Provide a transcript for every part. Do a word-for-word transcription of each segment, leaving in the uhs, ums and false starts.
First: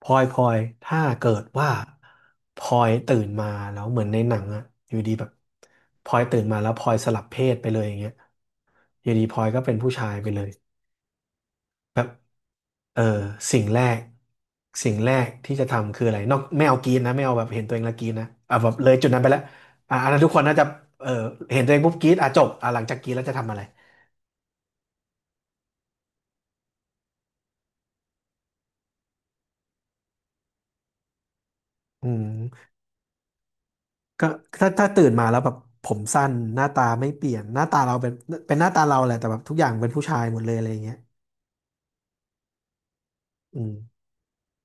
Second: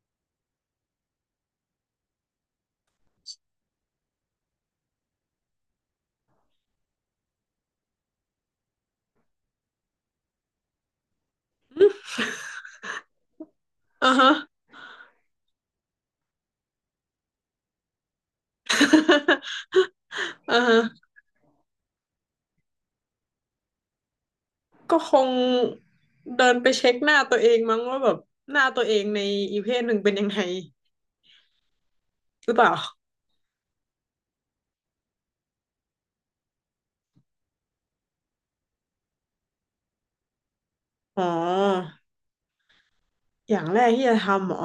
พลอยพลอยถ้าเกิดว่าพลอยตื่นมาแล้วเหมือนในหนังอะอยู่ดีแบบพลอยตื่นมาแล้วพลอยสลับเพศไปเลยอย่างเงี้ยอยู่ดีพลอยก็เป็นผู้ชายไปเลยแบบเออสิ่งแรกอ่าฮะ สิ่งแรกที่จะทำคืออะไรนอกไม่เอากรีดนะไม่เอาแบบเห็นตัวเองแล้วกรีดนะอ่ะแบบเลยจุดนั้นไปแล้ว อ่ะอันนั้นทุกคนน่าอ่าจะฮะ เออเห็นตัวเองปุ๊บกรีดอ่ะจบอ่ะหลังจากกรีดแล้วจะทำอะไร ก็คงเดินไปเช็คหน้าตัวเองมั้งว่าแบบหน้าตัวเองในอีกเพศหนึ่งเป็นยังไงอืหรือเปมล่าก็ถ้าถ้าตื่นมาแล้วแบบผมสั้นหน้าตาไม่เปลี่ยนหน้าตาเราเป็นเป็นหน้าตาเราแหละแต่แบบทุกอย่างเป็นผู้ชายหมดเลยอะไรอย่างเงี้ย อ๋ออย่าอืงมแรกที่จะทำเหรอ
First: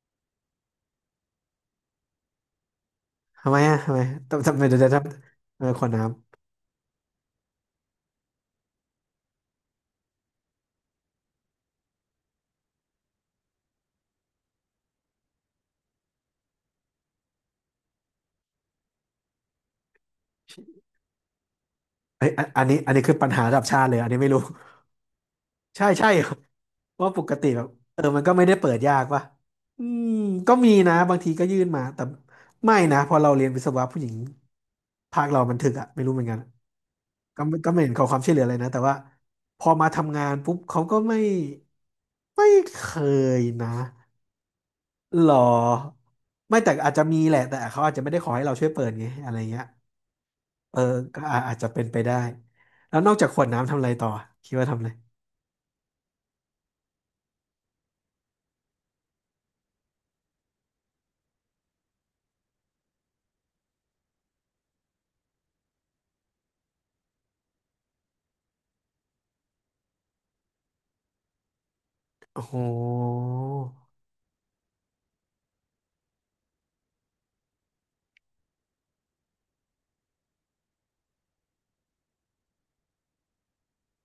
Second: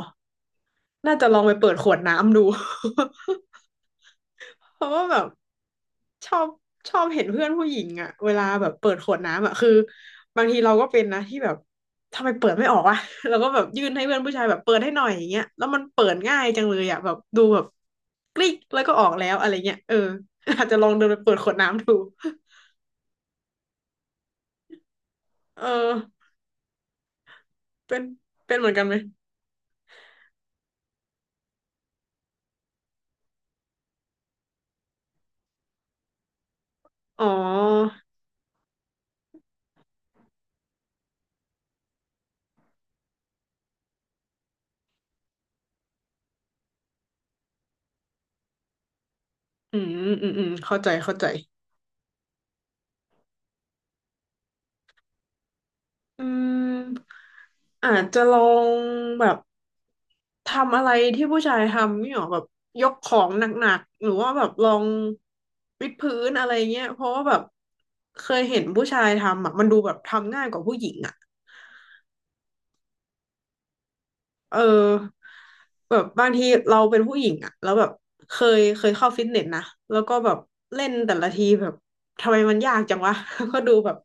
น่าจะลองไปเปิดขวดน้ำดู ทำไมอ่ะทำไมต้องทำไมเดี๋ยเพวจะราะทว่าแบบำเออขวดน้ชอบชอบเห็นเพื่อนผู้หญิงอะเวลาแบบเปิดขวดน้ำอะคือบางทีเราก็เป็นนะที่แบบทำไมเปิดไม่ออกวะ เราก็แบบยื่นให้เพื่อนผู้ชายแบบเปิดให้หน่อยอย่างเงี้ยแล้วมันเปิดง่ายจังเลยอะแบบดูแบบกริ๊กแล้วก็ออกแล้วอะไรเงี้ยเออ อาจจะลองเดินไปเปิดขวดน้ำดู ำเอ้ยอันอันนี้อันนี้คือปัญหาระดับชาติเลยอันนี้ไม่รู้ ใช่เออใช่ ว่าะปกติแบบเป็เออนมันก็ไม่ได้เป็นเหเปิมือนดกันไหมยากป่ะอืมก็มีนะบางทีก็ยื่นมาแต่ไม่นะพอเราเรียนวิศวะผู้หญิงภาคเรามันถึกอะไม่รู้เหมือนกันอ๋อก็ไม่ก็ไม่เห็นขอความช่วยเหลืออะไรนะแต่ว่าพอมาทำงานปุ๊บเขาก็ไม่ไม่เคยนะหรอไม่แต่อาจจะมีแหละแต่เขาอาจจะไม่ได้ขอให้เราช่วยเปิดไงอะไรเงี้ย อืมอืมอืมเอเข้าอใจเข้าก็ใจ อาอาจจะเป็นไปได้แล้วนอกจากขวดน้ำทำอะไรต่อคิดว่าทำอะไรอืมอาจจะลองแบบทำอะไรที่ผู้ชายทำนี่หรอแบบยกของหนักๆหรือว่าแบบลองวิดพื้นอะไรเงี้ยเพราะว่าแบบเคยเห็นผู้ชายทำอ่ะมันดูแบบทำง่ายกว่าผู้หญิงอ่ะ โอ้โหเออแบบบางทีเราเป็นผู้หญิงอะแล้วแบบเคยเคยเข้าฟิตเนสนะแล้วก็แบบเล่นแต่ละทีแบบทำไมมันยากจังวะ ก็ดูแบบ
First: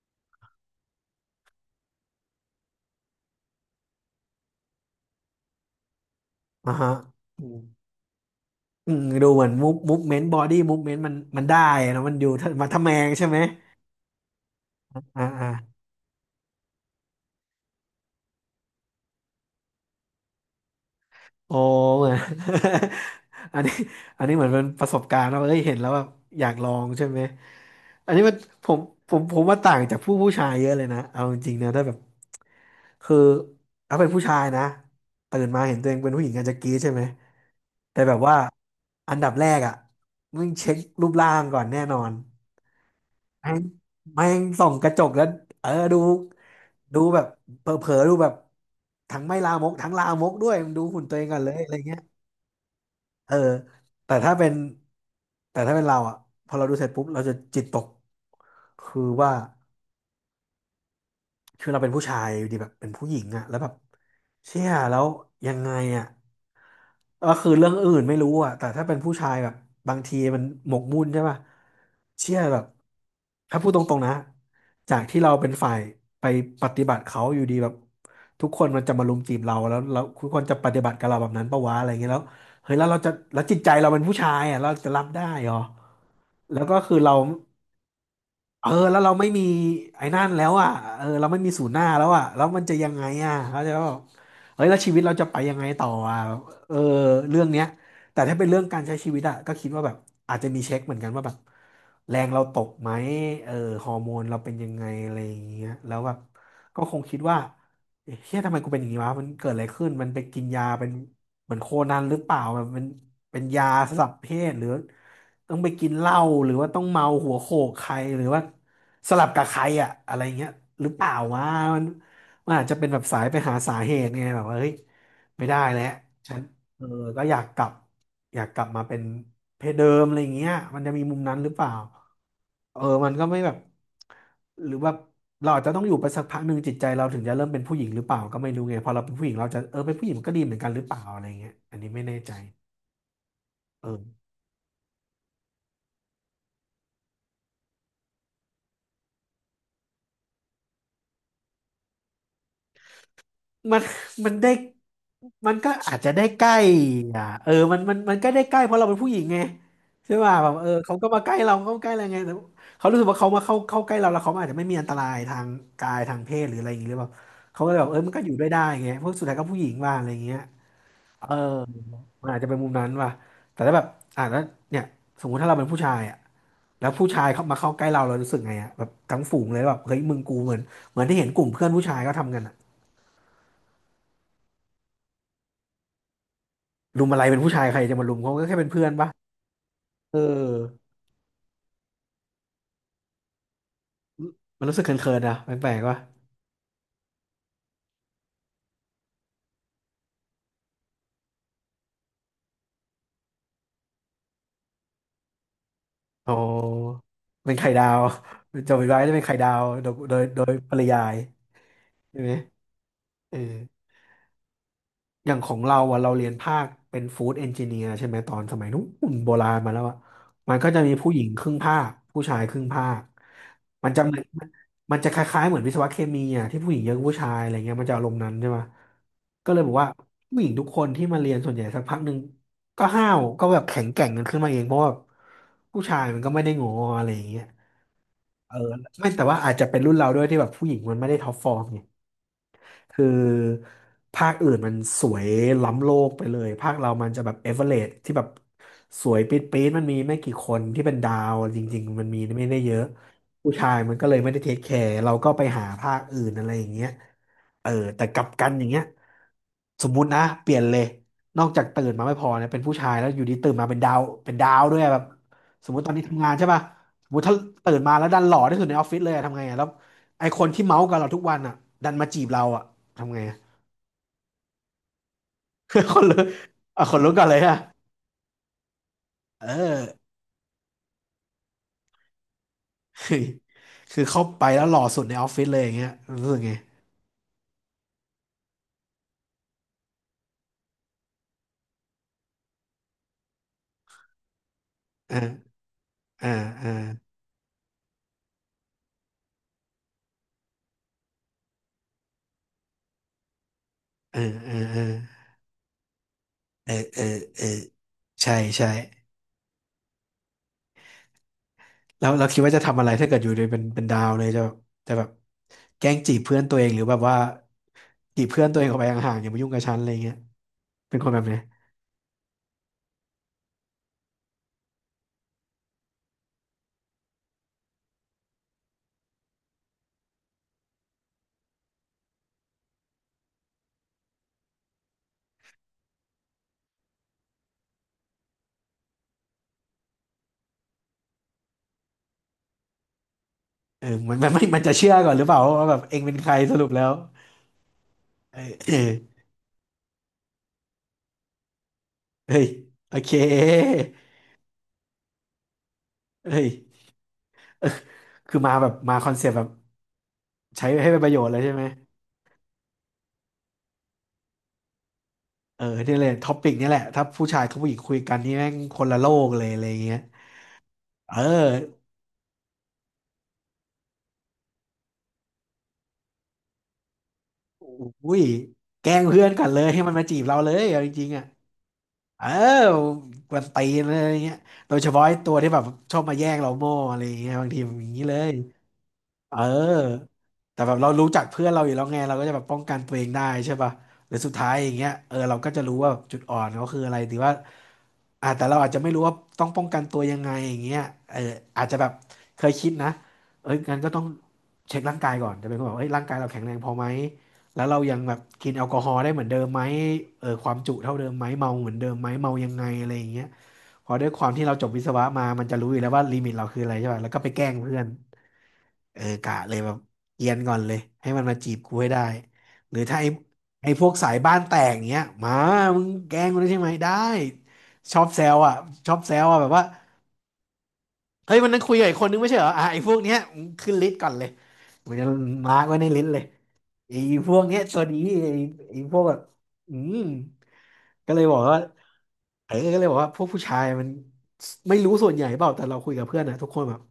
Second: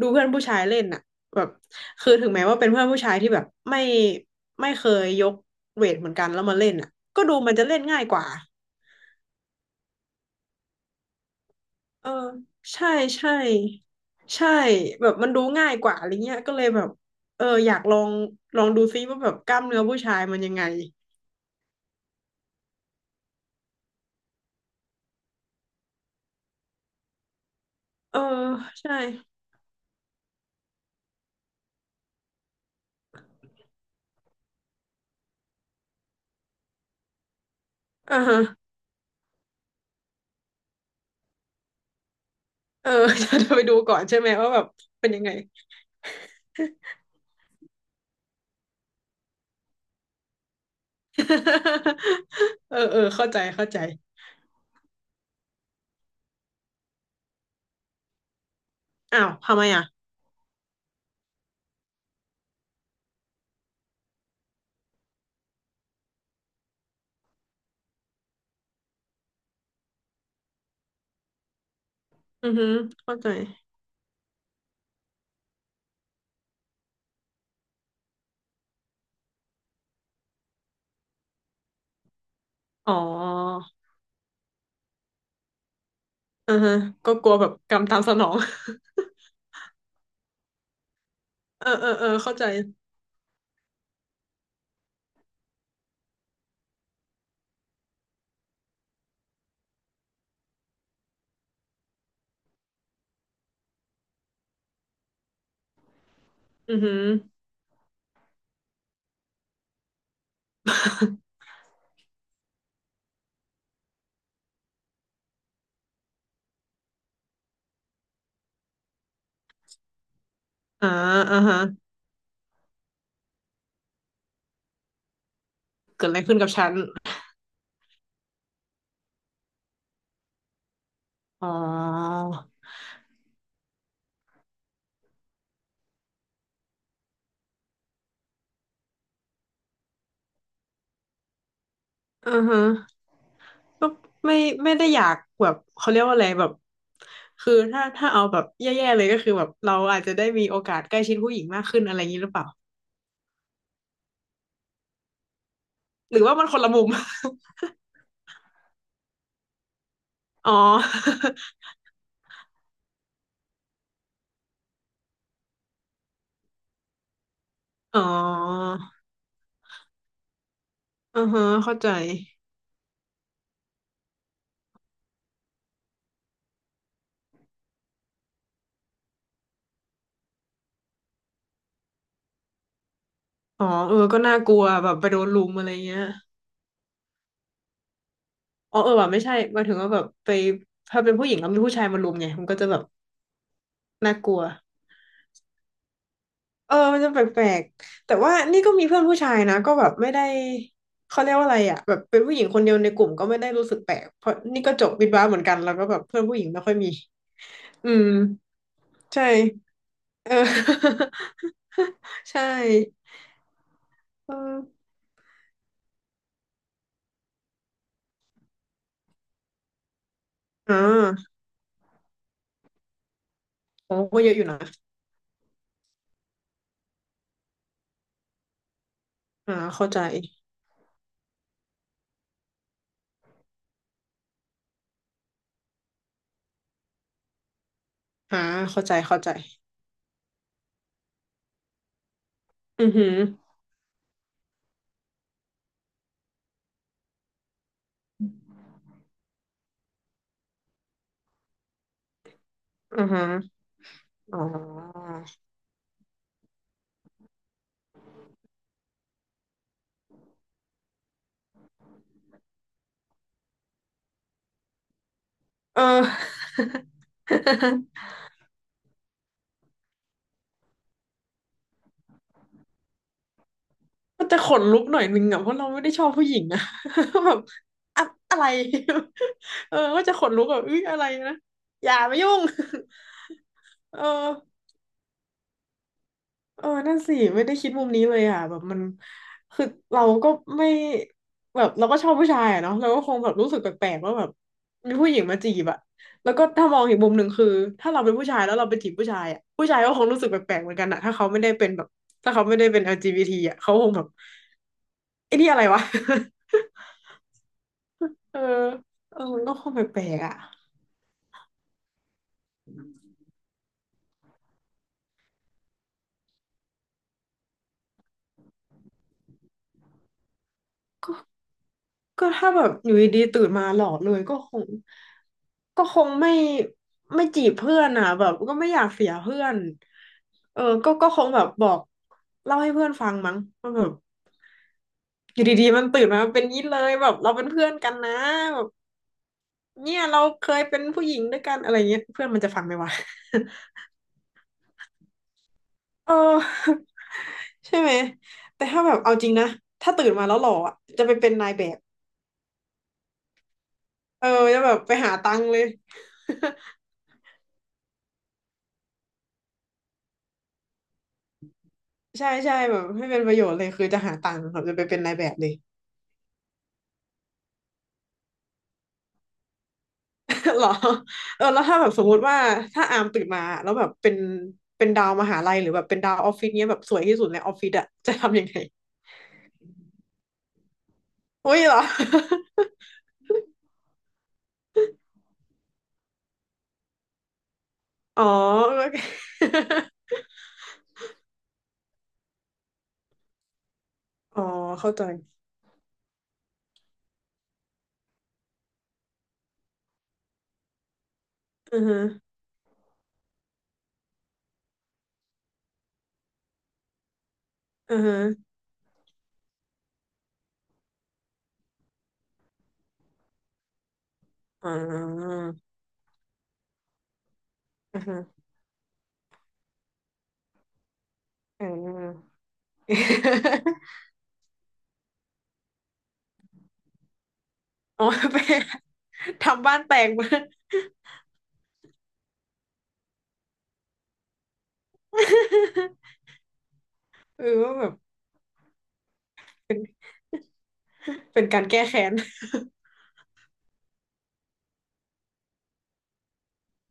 ดูเพื่อนผู้ชายเล่นอะแบบคือถึงแม้ว่าเป็นเพื่อนผู้ชายที่แบบไม่ไม่เคยยกเวทเหมือนกันแล้วมาเล่อ่ะนอะฮะก็ดูอืมันมจะเล่นง่ายกว่าอืมดูเหมือนมูฟมูฟเมนต์บอดี้มูฟเมนต์มันมันได้นะเออมันอยู่ถ้ามาทำใช่แมงใช่ใช่ไหมใช่แบบอ่ามันดูอ่า ง่ายกว่าอะไรเงี้ยก็เลยแบบเอออยากลองลองดูซิว่าแบบกล้ามเนื้อผู้ชายมันยังไงโอ้เหมือน อันนี้อันนี้เหมือนเป็นประสบการณ์ว่าเอ้ยเห็นแล้วแบบอยากลองใช่ไหมอันเออนี้มันผมใช่ผมผมว่าต่างจากผู้ผู้ชายเยอะเลยนะเอาจริงๆนะถ้าแบบคือถ้าเป็นผู้ชายนะตื่นมาเห็นตัวเองเป็นผู้หญิงอาจจะกรี๊ดใช่ไหมแต่แบอ่าบว่าฮะ อันดับแรกอ่ะมึงเช็ครูปร่างก่อนแน่นอนเออ แม่จะไปงดูก่อนใช่แม่ไหมงว่าแบส่บองกระจเป็กนยัแล้งวไง เออดูดูแบบเผลอๆดูแบบทั้งไม่ลามกทั้งลามกด้วยมึงดูหุ่นตัวเองก่อนเลยอะไรเงี้ย เออเออเข้าเออใจเข้าใจแต่ถ้าเป็นแต่ถ้าเป็นเราอ่ะพอเราดูเสร็จปุ๊บเราจะจิตตกคืออ้าว่า วทำไมอ่ะคือเราเป็นผู้ชายอยู่ดีแบบเป็นผู้หญิงอะแล้วแบบเชี่ยแล้วยังไงอะก็คือเรื่องอื่นไม่รู้อะแต่ถ้าเป็นผู้ชายแบบบางทีมันหมกมุ่นใช่ป่ะเชี่ยอือแบบฮึเข้าใจถ้าพูดตรงๆนะจากที่เราเป็นฝ่ายไปปฏิบัติเขาอยู่ดีแบบทุกคนมันจะมารุมจีบเราแล้วแล้วทุกคนจะปฏิบัติกับเราแบบนั้นปะวะอะไรเงี้ยแล้วเฮ้ยแล้วอ๋อเราจะแล้วจิตใจเราเป็นผู้ชายอะเราจะรับได้เหรออือแล้วฮะก็คือก็เรา กลัวแบบกรรมตามสนอง เออแล้ว เราไม่มีไอ้นั่นแล้วอ่ะเออเราไม่มีศูเออนย์หน้าเออแล้เอวออ่ะเข้าแล้ใจวมันจะยังไงอ่ะเขาใจปะบอกเฮ้ยแล้วชีวิตเราจะไปยังไงต่ออ่ะเออเรื่องเนี้ยแต่ถ้าเป็นเรื่องการใช้ชีวิตอ่ะก็คิดว่าแบบอาจจะมีเช็คเหมือนกันว่าแบบแรงเราตกไหมเออฮอร์โมนเราเป็นยังไงอะไรอย่างเงี้ยแล้วแบบอือก็คฮึงคิดว่าเอ๊ะเฮียทำไมกูเป็นอย่างนี้วะมันเกิดอะไรขึ้นมันไปกินยาเป็นเหมือนโคนันหรือเปล่าแบบมันเป็นยาสลับเพศหรือ ต้องไปกินเหล้าหรือว่าต้องเมาหัวโขกใครหรือว่าสลับกับใครอะอะไรเงี้ยหอ่ารือเปล่าอ่าวะฮะมันมันอาจจะเป็นแบบสายไปหาสาเหตุไงแบบว่าเฮ้ยไม่ได้แล้วเกิดอะไรฉัขึ้นนกับฉันเออก็อยากกลับอยากกลับมาเป็นเพศเดิมอะไรเงี้ยมันจะมีมุมนั้นอ๋หรืออเปล่าเออมันก็ไม่แบบหรือว่าเราอาจจะต้องอยู่ไปสักพักหนึ่งจิตใจเราถึงจะเริ่มเป็นผู้หญิงหรือเปล่าก็ไม่รู้ไงพอเราเป็นผู้หญิงเราจะเออเป็นผู้หญิงมันก็ดีเหมือนกันหรือเปล่าอะไรเงี้ยอันนี้ไม่แน่อืใจอฮะเอก็อ ไม่ไม่ได้อยากแบบเขาเรียกว่าอะไรแบบคือถ้าถ้าเอาแบบแย่ๆเลยก็คือแบบเราอาจจะได้มีโอกาสใกล้ชิดผู้หญิงมากขึ้นอะไรอย่างนี้หรือเปล่ามัน มันได้มันก็อาจจะหรืได้อว่าใกมันล้คนละมุม อ่ะ เออมันมันมันก็ได้ใกล้เพราะเราเป็นผู้หญิงไงใช่ป่ะแบอ๋บอ เออเขาก็มาใกล้เราเขาใกล้อะไรไงแต่เขารู้สึกว่าเขามาเข้าเข้าใกล้เราแล้วเขาอาจจะไม่มีอันตรายทางกายทางเพศหรืออะไรอย่างเงี้ยหรือเปล่าเขาก็เลยแบบเออ๋ออมันก็อยู่ด้วยได้ไงเพราะสุดท้ายก็ผู้หญิงว่าอะไรอย่างเงี้ยอืเอออฮะเข้าใจ มันอาจจะเป็นมุมนั้นว่ะแต่ถ้าแบบอ่านแล้วเนี่ยสมมุติถ้าเราเป็นผู้ชายอ่ะแล้วผู้ชายเข้ามาเข้าใกล้เราเรารู้สึกไงอ่ะแบบทั้งฝูงเลยแบบเฮ้ยมึงกูเหมือนเหมือนที่เห็นกลุ่มเพื่อนผู้ชายก็ทำกันอะ อ๋อเออก็น่ากลัวแบบไปโดนลุมอะไรเงี้ยรุมอะไรเป็นผู้ชายใครจะมารุมเขาก็แค่เป็นอ๋อเพื่อเอนอปะว่ะไม่ใช่หมายถึงว่าแบบเไปออถ้าเป็นผู้หญิงแล้วมีผู้ชายมาลุมไงมันก็จะแบบน่ากลัวมันรู้สึกเขินๆนะแปลกๆปะเออมันจะแปลกๆแต่ว่านี่ก็มีเพื่อนผู้ชายนะก็แบบไม่ได้เขาเรียกว่าอะไรอ่ะแบบเป็นผู้หญิงคนเดียวในกลุ่มก็ไม่ได้รู้สึกแปลกเพราะนี่ก็จบวิทย์วะเหมือนกันแล้วก็แบบเพื่อนอ๋ผู้อหญิงไม่ค่อยมีเป็นไข่ดาอืว ม โจมิไว้จะเป็นใช่ไข่ดาวโดยโดยเออ โดยปริยายใช่ ไหมใช่เออ เอออย่างของเราอ่ะเราเรียนภาคเป็นฟู้ดเอนจิเนียร์ใช่ไหมตอนสมัยนู้นโบราณมาแล้วอ่ะมันก็อ่จะมีผู้หญิงาครึ่งภาคผู้ชายครึ่งภาคมันโอ้จะเหมืก็อนเยอะอยู่นะมันจะคล้ายๆเหมือนวิศวะเคมีอ่ะที่ผู้หญิงเยอะกว่าผู้ชายอะไรเงี้ยมันจะอารมณ์นั้นใช่ไหมก็อ่าเลยบอกเข้าว่าใจ ผู้หญิงทุกคนที่มาเรียนส่วนใหญ่สักพักหนึ่งก็ห้าวก็แบบแข็งแกร่งกันขึ้นมาเองเพราะว่าผู้ชายมันก็ไม่ได้งออะไรอย่างเงี้ยอ่าเออเข้าใจไม่เข้าแต่ใจ ว่าอาจจะเป็นรุ่นเราด้วยที่แบบผู้หญิงมันไม่ได้ท็อปฟอร์มไง อือหืคืออภาคอื่นมันสวยล้ำโลกไปเลยภาคเรามันจะแบบเอเวอเรสที่แบบสวยปี๊ดปี๊ดมันมีไม่กี่คนที่เป็นดาวจริงๆมันมีไม่ได้เยอะอือหือผู้ชายมันก็เลยไม่อ๋ได้อเทคแคร์เราก็ไปหาภาคอื่นอะไรอย่างเงี้ยเออแต่กลับกันอย่างเงี้ยสมมุตินะเปลี่ยนเลยนอกจากตื่นมาไม่พอเนี่ยเป็นผู้ชายแล้วอยู่ดีตื่นมาเป็นดาวเป็นดาวด้วยอะแบบสมมเอติตอนนี้ทำงานอ ใช่ป่ะสมมติถ้าตื่นมาแล้วดันหล่อที่สุดในออฟฟิศเลยอะทำไงอะแล้วไอคนที่เมาส์กับเราทุกวันอ่ะดันมาจีบเราอ่ะ ทำไงอะ มันจะขนลุกหน่อยนึงอ่ะเพราะเราไม่ ได้คชนอบลุผู้กหญิงอ่ะ อ่ะคนลุกก่อน แบเลบยอะอะอะไร เอ เออก็อ จะขนลุกแบบอุ้ยอะไรนะอย่ามายุ่ง เออ คือเข้าไปแล้วหล่อสุดในออฟฟิศเลยอย่างเงี้ยรู้สึกไงเออนั่นสิไม่ได้คิดมุมนี้เลยอ่ะแบบมันคือเราก็ไม่แบบเราก็ชอบผู้ชายอะเนาะเราก็คงแบบรู้สึกแปลกๆว่าแบบมีผู้หญิงมาจีอ่าบอะอ่แล้วก็ถ้ามองอีกามุมหนึ่งคือถ้าเราเป็นผู้ชายแล้วเราไปจีบผู้ชายอะผู้ชายก็คงรู้สึกแปลกๆเหมือนกันอะถ้าเขาไม่ได้เป็นแบบถ้าเขาไม่ได้เป็น แอล จี บี ที อลจีบีทีอะเขาคงแบบออเออเออเออไอ้นี่อะไรวะ เออเออเออ ใช่เออใช่เออมันก็คงแปลกๆอะ แล้วเราคิดว่าจะทำอะไรถ้าเกิดอยู่ในเป็นเป็นดาวเลยจะจะแบบแกล้งจีบเพื่อนตัวเองหรือแบบว่าจีบเพื่อนตัวเองออกไปห่างๆอย่ามายุ่งกับฉันอะไรเงี้ยเป็นคนแบบไหนก็ถ้าแบบอยู่ดีๆตื่นมาหล่อเลยก็คงก็คงไม่ไม่จีบเพื่อนอ่ะแบบก็ไม่อยากเสียเพื่อนเออก็ก็คงแบบบอกเล่าให้เพื่อนฟังมั้งมันแบบอยู่ดีๆมันตื่นมาเป็นนี้เลยแบบเราเป็นเพื่อนกันนะแบบเนี่ยเราเคยเป็นผู้หญิงด้วยกันอะไรเงี้ยเพื่อนมันจะฟังไหมวะ เออมันมันไม่มันจะเชื่อก่อนหรือเปล่าว่าแบบเอง เเป็นใครสรุปแล้ออวใช่ไหมเออแต่เออถ้าแบบเอาจริงนะถ้าตื่นมาแล้วหล่ออะจะไปเป็นนายแบบเฮ้ยโอเคเออจะแบบไปหาตังค์เลย เฮ้ย คือมาแบบมาคอนเซปต์แบบใช้ให้เป็นประโยชน์เลยใช่ไหมใช่ใช่แบบให้เป็นประโยชน์เลยคือจะหาตังค์แบบจะไปเป็นนายแบบเลย เออนี่เลยท็อปิกนี่แหละถ้าผู้ชายกับผู้หญิงคุยกันนี่แม่งคนละโลกเลยอะไรเงี้ย เหรอเเออแล้วถ้าออแบบสมมุติว่าถ้าอามตื่นมาแล้วแบบเป็นเป็นดาวมหาลัยหรือแบบเป็นดาวออฟฟิศเนี้ยแบบสวยที่สุดในออฟอฟิศอะจะุ้ยทำยังไงแกล้งเพื่อนกันเลยให้มันมาจีบเราเลยเอาจริงๆอ่ะอุ้ยเหรอ เออกวนตีนเลยอะไรเงี้ยโดยเฉพาะไอ้ตัวที่แบบชอบมาแย่งเราโม่อะไรเงี้ยบางทีมันอย่างนี้เล อ๋อยโอเคเออแต่แบบเรารู้จักเพื่อนเราอยู่แล้วไงเราก็จะแบบป้องกันตัวเองได้ใช่ป่ะหรือสุดอ๋อท้ายอย่างเงี้ยเข้าใจเออเราก็จะรู้ว่าจุดอ่อนเขาคืออะไรหรือว่า อ่าแต่เราอาจจะไม่รู้ว่าต้องป้องกันตัวยังไงอย่างเงี้ยเอออาจจะอือแบบฮะเคยคิดนะเอ้ยงั้นก็ต้องเช็คร่างกายก่อนจะเป็นคนแบบเอ้ยร่างกายเราแข็งแรงพอไหมแล้วเราอืยังอแบฮะบกินแอลกอฮอล์ได้เหมือนเดิมไหมเออความจุเท่าเดิมไหมเมาเหมือนเดิมไหมเมายังไงอะไรอย่างเงี้ยพอด้วยความที่เราจอ่บวิศวะมาามันจะรู้อยู่แล้วว่าลิมิตเราคืออะไรใช่ป่ะแล้วก็ไปแกล้งเพื่อน อือฮะเออกะเลยแบบเอียนก่อนเลยให้มันมาจีบอ่กูให้ได้า หรือถ้าไอ้ไอ้พวก สายบ้านแตกเงี้ยมามึงแกล้งมันใช่ไหมได้ชออ๋อ บแซ วไปอ่ะชอบแซวอ่ะแบบว่าทำบ้านแตกมา เฮ้ยวันนั้นคุยกับอีกคนนึงไม่ใช่เหรออ่ะไอ้พวกเนี้ยมึงขึ้นลิสต์ก่อนเลยมึงจะมาร์กไว้ในลิสต์เลย ไอ้พวเอกอเนี้ยว่าตัแบวบนี้ไอ้ไอ้พวกแบบอืมก็เลยบอเป็กนว่า การแก้แค้น เออก็เลยบอกว่าพวกผู้ชายมันไม่รู้ส่วนใหญ่เปล่าแต่เราคุยกับเพื่อนนะทุกคนแบบ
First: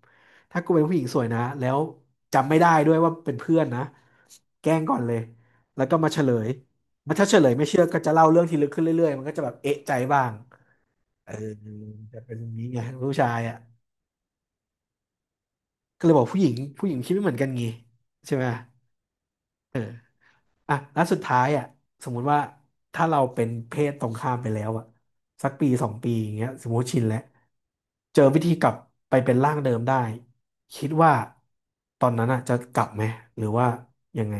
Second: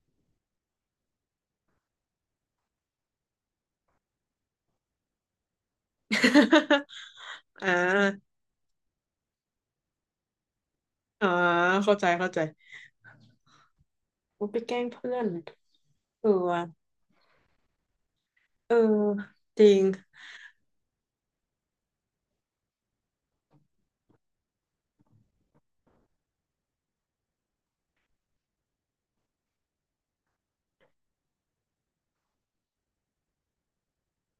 ถ้ากูเป็นผู้หญิงสวยนะแล้วจำไม่ได้ด้วยว่าเป็นเพื่อนนะแกล้งก่อนเลยแล้วก็มาเฉลย มันถ้าเฉลยไม่อ่า เชื่อก็จะเล่าเรื่องที่ลึกขึ้นเรื่อยๆมันก็จะแบบเอะใจบ้างเออ่าอเข้าใจจะเข้าเป็นใจอย่างนี้ไงผู้ชายอ่ะโอ้ไปแกล้งเพื่อนก็เลยบอเอกอผู้หญิงว่ะผู้หญิงคิดไม่เหมือนกันงี้ใช่ไหม เออจริงอ่ะแล้วสุดท้ายอ่ะสมมุติว่าถ้าเราเป็นเพศตรงข้ามไปแล้วอ่ะสักปีสองปีอย่างเงี้ยสมมติชินแล้วเจอวิธีกลับไปเป็นร่างเดิมได้ คิดว่าตอนนั้นอ่ะจะกลับไหมหรือว่ายังไง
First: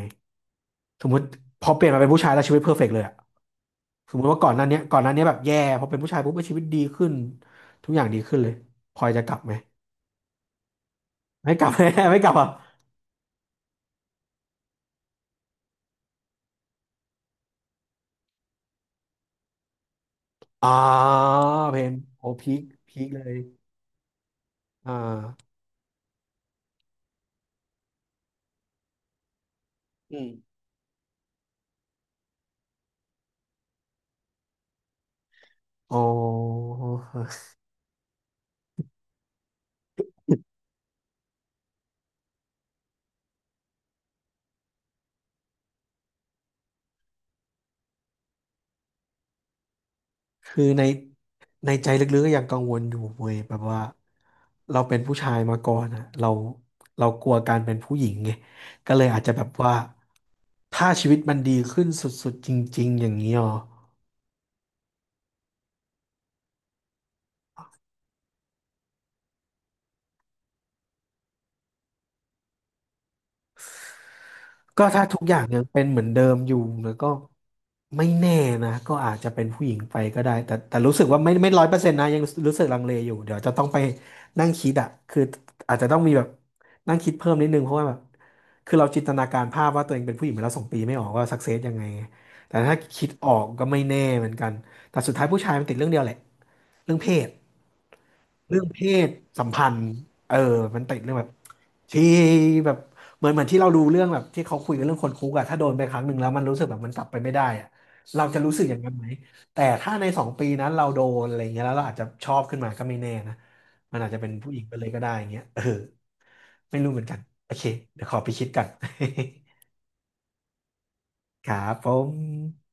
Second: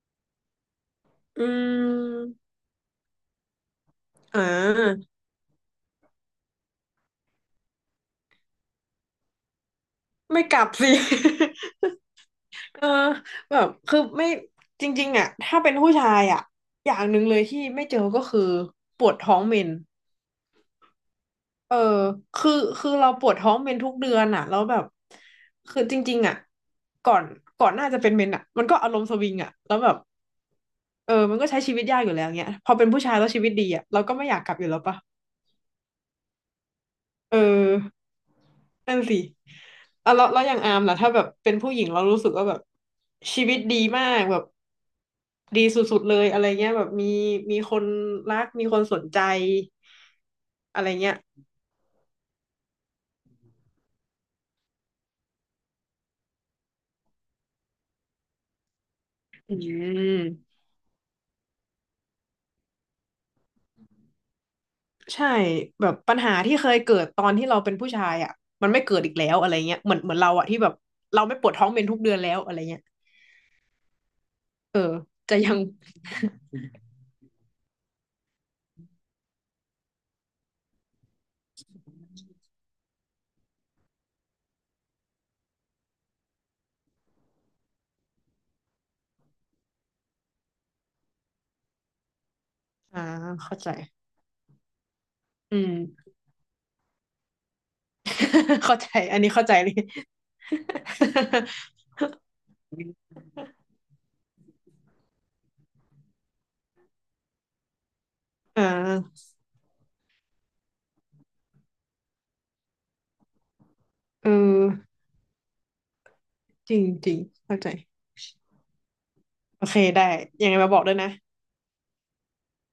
สมมติอืพอเปลี่ยนมาเป็นผู้ชายแล้มวชีวิตเพอร์เฟกต์เลยอ่ะสมมติอ่ว่าก่อนหน้าเนี้ยก่อนหาน้าเนี้ยแบบแย่พอเป็นผู้ชายปุ๊บชีวิตดีขึ้น ทุกอย่างดีขึ้นเลยพลอยจะกลับไหมไม่กลับสิ ไม่กลับ ไม่กลับอ่ะ เออแบบคือไม่จริงๆอ่ะถ้าเป็นผู้ชายอ่ะอย่างหนึ่งเลยที่ไม่เจอก็คือปวดท้องเมนอ่าเอเพอนโอคืพีอคคือพีคเราเลปวยดท้องเมนทุกเดือนอ่ะแล้วแบบอ่าคือจริงๆอ่ะก่อนก่อนหน้าจะเป็นเมนอ่ะมันก็อารมณ์สวิงอ่ะแล้วแบบอืมเออมันก็ใช้ชีวิตยากอยู่แล้วเงี้ยพอเป็นผู้ชายแล้วชีวิตดีอ่ะเราก็ไม่อยากกลับอยู่แล้วปะ อ๋อ เออนั่นสิอ่ะแล้วแล้วอย่างอาร์มล่ะถ้าแบบเป็นผู้หญิงเรารู้สึกว่าแบบชีวิตดีมากแบบดีสุดๆเลยอะไรเงี้ยแบบมีมีคนรักมีคนสนใจคืออะในไรเงี้ยในใจลึกๆก็ยังกังวลอยู่เว้ยแบบว่าเราเป็นผู้ชายมาก่อนอะเราเรากลัวการเป็นผู้หญิงไงก็เลยอาจจะแบบอืว่ามถ้าชีวิตมันดีขึ้นสุดๆจริงๆอย่างนี้หรอ ใช่แบบปัญหาที่เคยเกิดตอนที่เราเป็นผู้ชายอ่ะมันไม่เกิดอีกแล้วอะไรเงี้ยเหมือนเหมือนเราอ่ะที่แบบเราไม่ปวดท้องเป็นทุกเดือนแล้วอะไรเงี้ยเออก็ถ้าทุกอจะย่างยังยังเป็นเหมือนเดิมอยู่แล้วก็ไม่แน่นะก็อาจจะเป็นผู้หญิงไปก็ได้แต่แต่รู้สึกว่าไม่ไม่ร้อยเปอร์เซ็นต์นะยังรู้สึกลังเลอยู่เดี๋ยวจะต้องไปนั่งคิดอะคืออาจจะต้องมีแบบนั่งคิดเพิ่มนิดนึงเพราะว่าแบบคือเราจินตนาการภาพว่าตัวเองเป็นผู้หญิงมาแล้วสองปีไม่ออกว่าสักเซสยังไงแต่ถ้าอ่าคิดออกเข้าก็ใจไม่แน่เหมือนกันแต่สุดท้ายผู้ชายอืมันม ติดเรื่องเดียวแหละเรื่องเพศ เรื่อ งเข้าเพใจศอันนี้สัเข้ามใจพัเลนย ธ์เออมันติดเรื่องแบบ ที่แบบเหมือนเหมือนที่เราดูเรื่องแบบที่เขาคุยกันเรื่องคนคุกอะถ้าโดนไปครั้งหนึ่งแล้วมันรู้สึกแบบมันกลับไปไม่ได้อะเราจะรู้สึอ่กอย่างนั้นไหมา แต่ถ้าในสองปีนั้นเราโดนอะไรเงี้ยแล้วเราอาจจะชอบขึ้นมาก็ไม่แน่นะมันอาจจะเป็เออนผู้หญิงไปเลยก็ได้อย่างเงี้ยเออจไม่ริงรู้เหมือนจริกันงโอเข้าเคใจเดี๋ยวขอไปคิดกัน โอเคได้ยังไงมาบอกด้วยนะ ครับผม